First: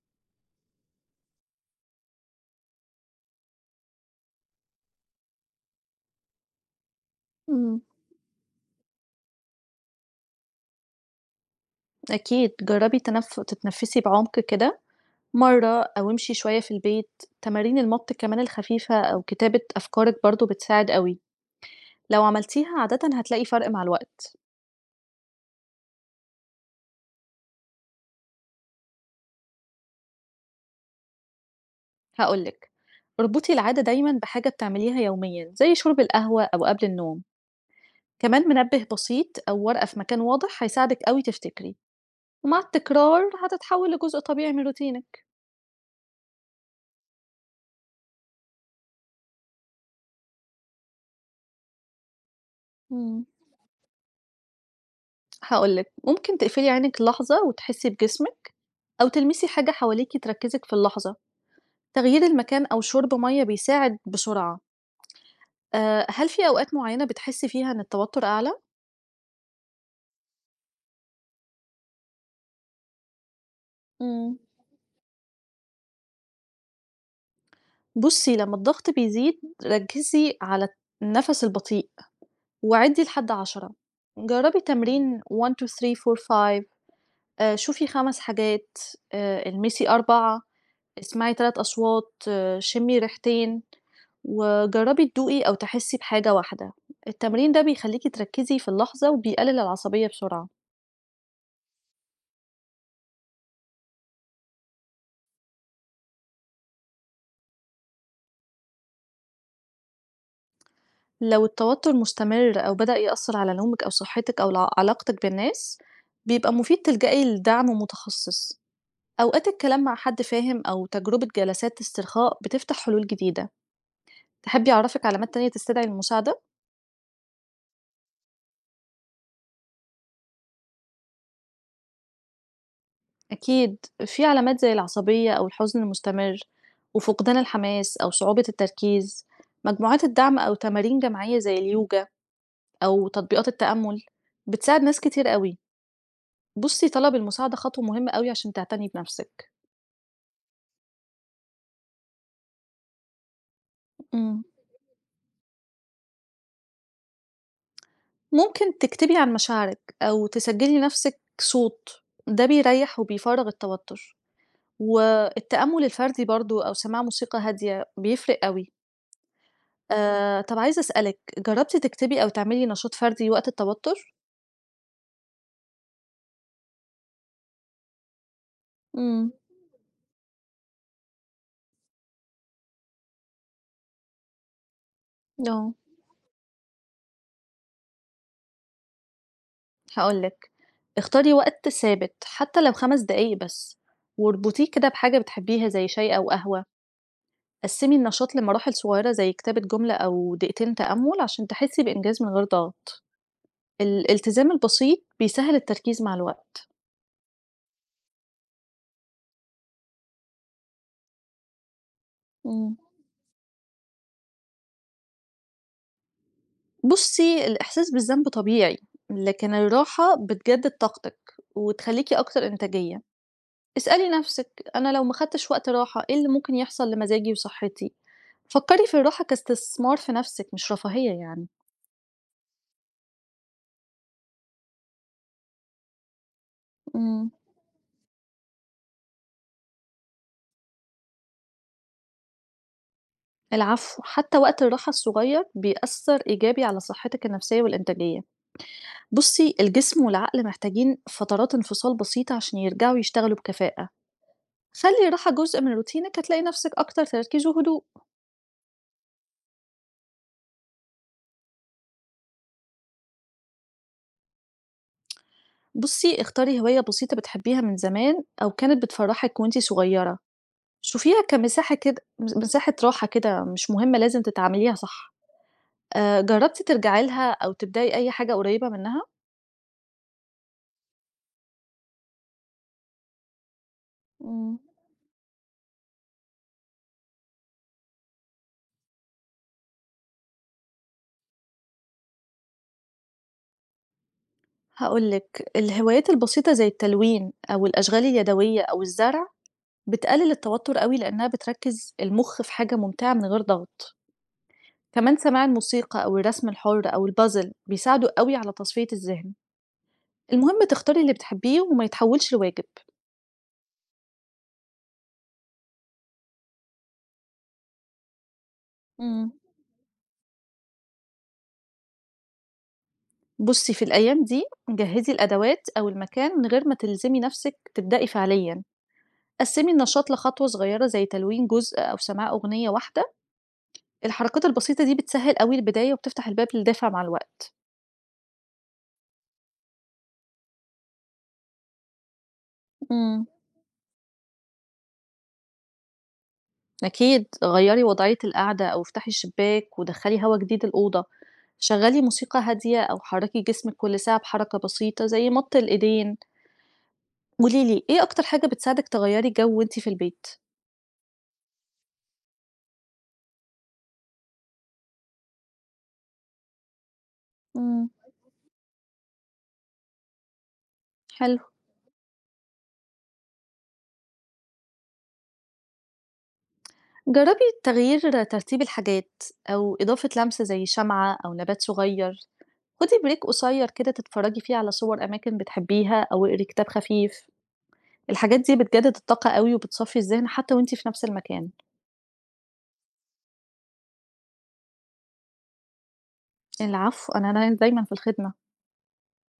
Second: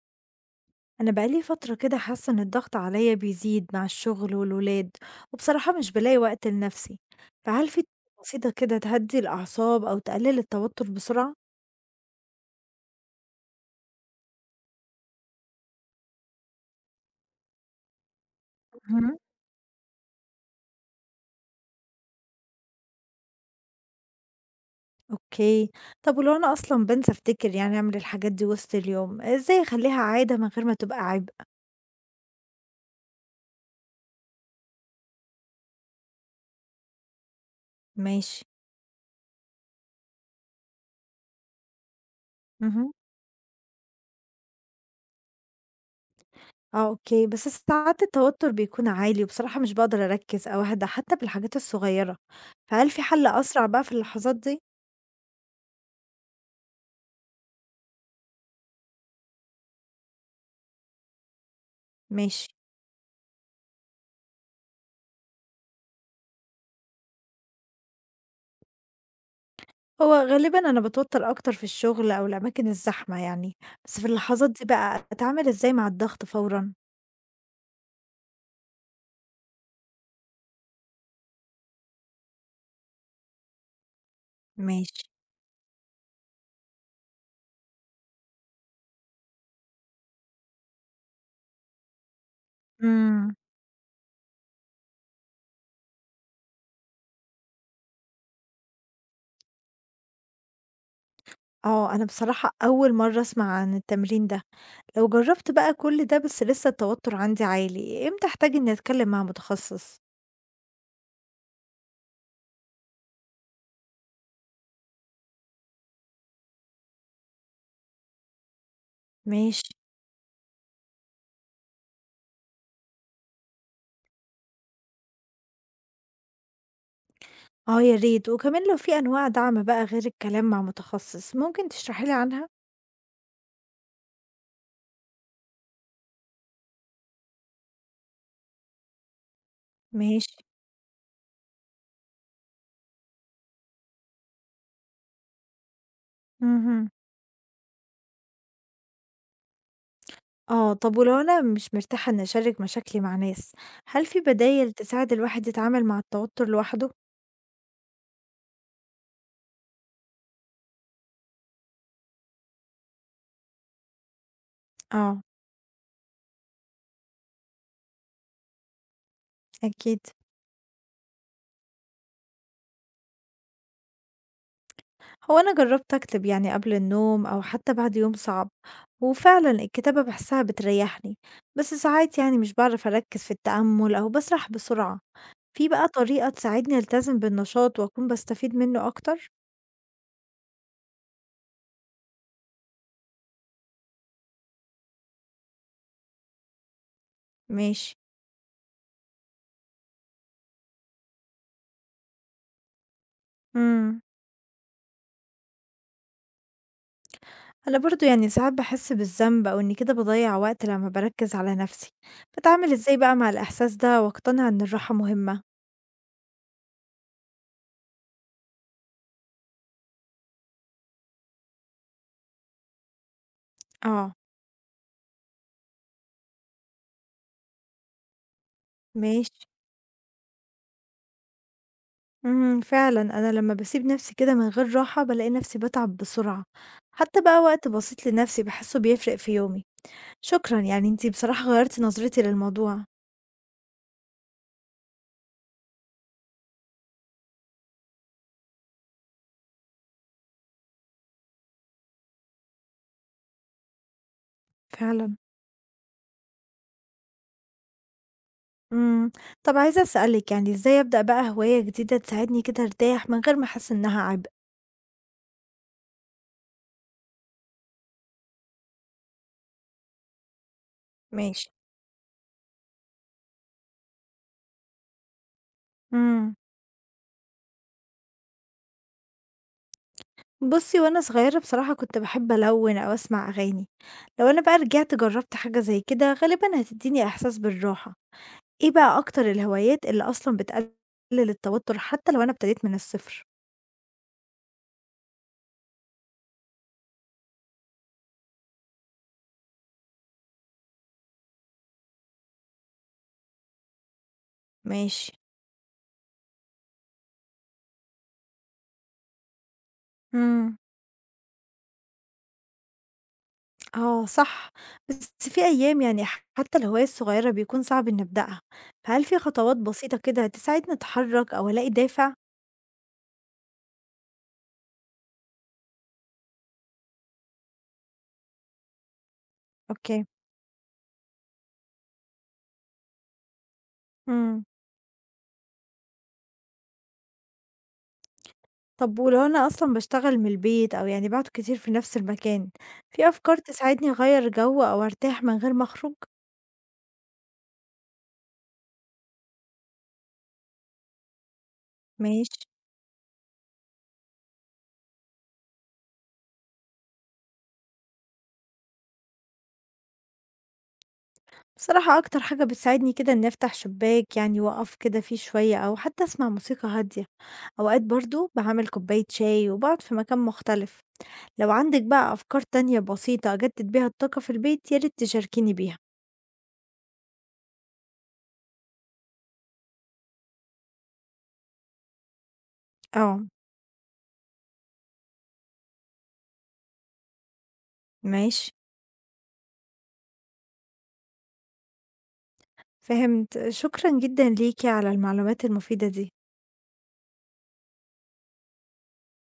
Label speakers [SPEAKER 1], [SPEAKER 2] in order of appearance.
[SPEAKER 1] أنا بقالي فترة كده حاسة إن الضغط عليا بيزيد مع الشغل والولاد، وبصراحة مش بلاقي وقت لنفسي، فهل
[SPEAKER 2] إمم،
[SPEAKER 1] في طريقة بسيطة كده تهدي الأعصاب أو تقلل التوتر بسرعة؟
[SPEAKER 2] أكيد جرّبي تتنفّسي بعمق كده مرّة أو امشي شوية في البيت. تمارين المَط كمان الخفيفة
[SPEAKER 1] مهم.
[SPEAKER 2] أو كتابة أفكارِك برضه بتساعد أوي. لو عملتيها عادةً هتلاقي فرق مع الوقت.
[SPEAKER 1] أوكي، طب ولو أنا أصلا بنسى أفتكر يعني أعمل الحاجات دي وسط اليوم، إزاي أخليها عادة من غير ما تبقى عبء؟
[SPEAKER 2] هاقول لِك، اربطي العادة دايمًا بحاجة بتعمليها يوميًا، زي شرب القهوة أو قبل النوم.
[SPEAKER 1] ماشي.
[SPEAKER 2] كمان منبه بسيط أو ورقة في مكان واضح هيساعدِك أوي تفتكري. ومع
[SPEAKER 1] مهم.
[SPEAKER 2] التكرار هتتحول لجزء طبيعي من روتينِك.
[SPEAKER 1] اه، اوكي، بس ساعات التوتر بيكون عالي وبصراحة مش بقدر أركز أو أهدى حتى بالحاجات الصغيرة، فهل في
[SPEAKER 2] إمم،
[SPEAKER 1] حل أسرع بقى في اللحظات دي؟
[SPEAKER 2] هاقول لِك ممكن تقفلي عينِك لحظة وتحسّي بجسمِك أو تلمسي حاجة حواليكِ تركّزِك في اللحظة. تغيير
[SPEAKER 1] ماشي.
[SPEAKER 2] المكان أو شرب مَيّة بيساعد بسرعة. هل في أوقات معيّنة بتحسّي فيها إن التوتر أعلى؟
[SPEAKER 1] هو غالبًا أنا باتوتر أكتر في الشغل أو الأماكن الزحمة يعني، بس في
[SPEAKER 2] إمم.
[SPEAKER 1] اللحظات دي بقى أتعامل إزاي مع الضغط فورًا؟
[SPEAKER 2] بُصّي، لمّا الضغط بيزيد ركّزي على النَفَس البطيء وعدّي لحد 10، جرّبي
[SPEAKER 1] ماشي.
[SPEAKER 2] تمرين 1، 2، 3، 4، 5. شوفي 5 حاجات. المسي 4، اسمعي 3 أصوات، شمّي
[SPEAKER 1] إمم.
[SPEAKER 2] ريحتين. وجرّبي تدوقي أو تحسّي بحاجة واحدة. التمرين ده بيخلّيكِ تركّزي في اللحظة وبيقلل العصبية بسرعة.
[SPEAKER 1] آه، أنا بصراحة أول مرّة أسمع عن التمرين ده، لو جرّبت بقى كل ده بس لسه التوتر عندي عالي، إمتى أحتاج إني أتكلم مع متخصص؟
[SPEAKER 2] لو التوتر مستمر أو بدأ يأثّر على نومِك أو صحتِك أو علاقتِك بالناس، بيبقى مفيد تلجأي لدعم متخصص. أوقات
[SPEAKER 1] ماشي.
[SPEAKER 2] الكلام مع حد فاهم أو تجربة جلسات استرخاء بتفتح حلول جديدة. تحبّي أعرّفِك علامات تانية تستدعي المساعدة؟
[SPEAKER 1] آه يا ريت، وكمان لو في أنواع دعم بقى غير الكلام مع متخصص، ممكن تشرحي لي عنها؟
[SPEAKER 2] أكيد، في علامات زي العصبية أو الحزن المستمر وفقدان الحماس أو صعوبة التركيز. مجموعات
[SPEAKER 1] ماشي.
[SPEAKER 2] الدعم أو تمارين جماعية زي اليوجا. أو تطبيقات التأمُّل بتساعد ناس كتير أوي. بُصّي،
[SPEAKER 1] اهم.
[SPEAKER 2] طلب المساعدة خطوة مهمة أوي عشان تعتني بنَفْسِك.
[SPEAKER 1] آه، طب ولو أنا مش مرتاحة إني أشارك مشاكلي مع ناس، هل في
[SPEAKER 2] إمم.
[SPEAKER 1] بدايل تساعد الواحد يتعامل مع التوتر لوحده؟
[SPEAKER 2] ممكن تكتبي عن مشاعرِك أو تسجّلي لنَفْسِك صوت. ده بيريّح وبيفرّغ التوتُّر.
[SPEAKER 1] آه،
[SPEAKER 2] والتأمُّل الفردي برضه أو سماع موسيقى هادية بيفرق أوي.
[SPEAKER 1] أكيد.
[SPEAKER 2] طَب عايزة أسألِك، جرّبتِ تكتبي أو تعملي نشاط فردي وقت التوتُّر؟
[SPEAKER 1] هو أنا جربت أكتب يعني قبل النوم أو حتى بعد يوم صعب،
[SPEAKER 2] إمم.
[SPEAKER 1] وفعلا الكتابة بحسها بتريحني، بس ساعات يعني مش بعرف أركز في التأمل أو بسرح بسرعة، في
[SPEAKER 2] آه.
[SPEAKER 1] بقى طريقة تساعدني ألتزم بالنشاط وأكون بستفيد منه أكتر؟
[SPEAKER 2] هاقول لِك. اختاري وقت ثابت حتّى لو 5 دقايق بس واربطيه كده بحاجة بتحبّيها زي شاي أو قهوة. قسّمي
[SPEAKER 1] ماشي.
[SPEAKER 2] النشاط لمراحل صغيّرة زي كتابة جملة أو دقيقتين تأمُّل عشان تحسّي بإنجاز من غير ضغط.
[SPEAKER 1] مم.
[SPEAKER 2] الالتزام البسيط بيسهّل التركيز مع الوقت.
[SPEAKER 1] أنا برضه يعني ساعات باحس بالذنب أو إني كده باضيّع وقت لمّا باركّز على نَفْسي، باتعامل
[SPEAKER 2] إمم.
[SPEAKER 1] إزاي بقى مع الإحساس ده وأقتنع إن الراحة مهمة؟
[SPEAKER 2] بُصّي، الإحساس بالذنب طبيعي، لكن الراحة بتجدِّد طاقتِك وتخلّيكِ أكتر إنتاجية. اسألي
[SPEAKER 1] آه،
[SPEAKER 2] نَفْسِك، أنا لو ما خدتش وقت راحة، إيه اللي ممكن يحصل لمزاجي وصحّتي؟ فكّري في الراحة
[SPEAKER 1] ماشي،
[SPEAKER 2] كاستثمار في نَفْسِك مش رفاهية يعني.
[SPEAKER 1] اهم، فعلًا أنا لمّا باسيب نَفْسي كده من غير راحة بالاقي نَفْسي باتعب بسرعة، حتى
[SPEAKER 2] إمم.
[SPEAKER 1] بقى وقت بسيط لنَفْسي باحسّه بيفرق في يومي، شكرًا يعني أنتِ بصراحة غيّرتِ نظرتي للموضوع.
[SPEAKER 2] العفو، حتّى وقت الراحة الصغيّر بيأثّر إيجابي على صحّتِك النفسية والإنتاجية. بُصّي، الجسم والعقل محتاجين فترات انفصال بسيطة عشان يرجعوا يشتغلوا بكفاءة. خلّي
[SPEAKER 1] فعلًا.
[SPEAKER 2] الراحة جزء من روتينِك، هتلاقي نفسِك أكتر تركيز وهدوء.
[SPEAKER 1] إمم. طَب عايزة أسألِك، يعني إزاي أبدأ بقى هواية جديدة تساعدني كده أرتاح من غير ما أحس إنها عبء؟
[SPEAKER 2] بُصّي، اختاري هواية بسيطة بتحبيها من زمان أو كانت بتفرّحِك وأنتِ صغيرة. شوفيها
[SPEAKER 1] ماشي.
[SPEAKER 2] كمساحة كده مساحة راحة كده، مش مهمة لازم تتعامليها صح.
[SPEAKER 1] إمم.
[SPEAKER 2] جرّبتِ ترجعي لها أو تبدئي أي حاجة قريبة منها؟
[SPEAKER 1] بُصّي، وأنا صغيرة بصراحة كنت باحب ألوِّن أو أسمع أغاني، لو أنا
[SPEAKER 2] إمم،
[SPEAKER 1] بقى رجعت جرّبت حاجة زي كده غالبًا هتدّيني إحساس بالراحة، إيه بقى أكتر الهوايات اللي أصلًا بتقلل التوتُّر حتى لو أنا ابتديت من الصفر؟
[SPEAKER 2] هاقول لِك، الهوايات البسيطة زي التلوين أو الأشغال اليدوية أو الزرع بتقلل التوتر أوي لأنها بتركز المخ في حاجة ممتعة من غير ضغط.
[SPEAKER 1] ماشي.
[SPEAKER 2] كمان سماع الموسيقى أو الرسم الحر أو البازل بيساعدوا أوي على تصفية الذهن.
[SPEAKER 1] إمم.
[SPEAKER 2] المهم تختاري اللي بتحبيه وما يتحولش لواجب.
[SPEAKER 1] آه صح، بس في أيام يعني حتى الهواية الصغيرة بيكون صعب إني أبدأها، فهل في
[SPEAKER 2] امم
[SPEAKER 1] خطوات بسيطة كده تساعدني أتحرّك أو ألاقي دافع؟
[SPEAKER 2] بصي، في الأيام دي جهزي الأدوات أو المكان من غير ما تلزمي نفسك تبدأي فعليا. قسمي
[SPEAKER 1] أوكي.
[SPEAKER 2] النشاط لخطوة صغيرة زي تلوين جزء أو سماع أغنية واحدة.
[SPEAKER 1] إمم.
[SPEAKER 2] الحركات البسيطة دي بتسهل أوي البداية وبتفتح الباب للدافع مع الوقت.
[SPEAKER 1] طب ولو أنا أصلًا باشتغل من البيت أو يعني باقعد كتير في نفس المكان، في
[SPEAKER 2] مم.
[SPEAKER 1] أفكار تساعدني أغيّر جو أو أرتاح من غير ما أخرج؟
[SPEAKER 2] أكيد، غيّري وضعية القعدة أو افتحي الشباك ودخّلي هوا جديد الأوضة. شغّلي موسيقى
[SPEAKER 1] ماشي.
[SPEAKER 2] هادية أو حرّكي جسمِك كل ساعة بحركة بسيطة زي مَط الإيدين. قولي لي إيه أكتر حاجة بتساعدِك تغيّري جو وأنتِ في البيت؟
[SPEAKER 1] بصراحة أكتر حاجة بتساعدني كده إني أفتح شباك يعني وأقف كده فيه شوية أو حتى أسمع موسيقى هادية، أوقات
[SPEAKER 2] إمم.
[SPEAKER 1] برضه باعمل كوباية شاي وباقعد في مكان مختلف.
[SPEAKER 2] حلو.
[SPEAKER 1] لو عندك بقى أفكار تانية بسيطة أجدد بيها الطاقة في البيت يا ريت تشاركيني بيها.
[SPEAKER 2] جرّبي تغيير ترتيب الحاجات أو إضافة لمسة زي شمعة أو نبات صغير. خُدي break
[SPEAKER 1] آه.
[SPEAKER 2] قصيّر كده تتفرّجي فيه على صور أماكن بتحبّيها أو اقري كتاب خفيف. الحاجات
[SPEAKER 1] ماشي.
[SPEAKER 2] دي بتجدد الطاقة أوي وبتصفّي الذهن حتى وأنتِ في نَفْس المكان.
[SPEAKER 1] فهمت. شكرًا جدًا ليكِ على المعلومات المفيدة دي.
[SPEAKER 2] العفو، أنا هنا دايمًا في الخدمة.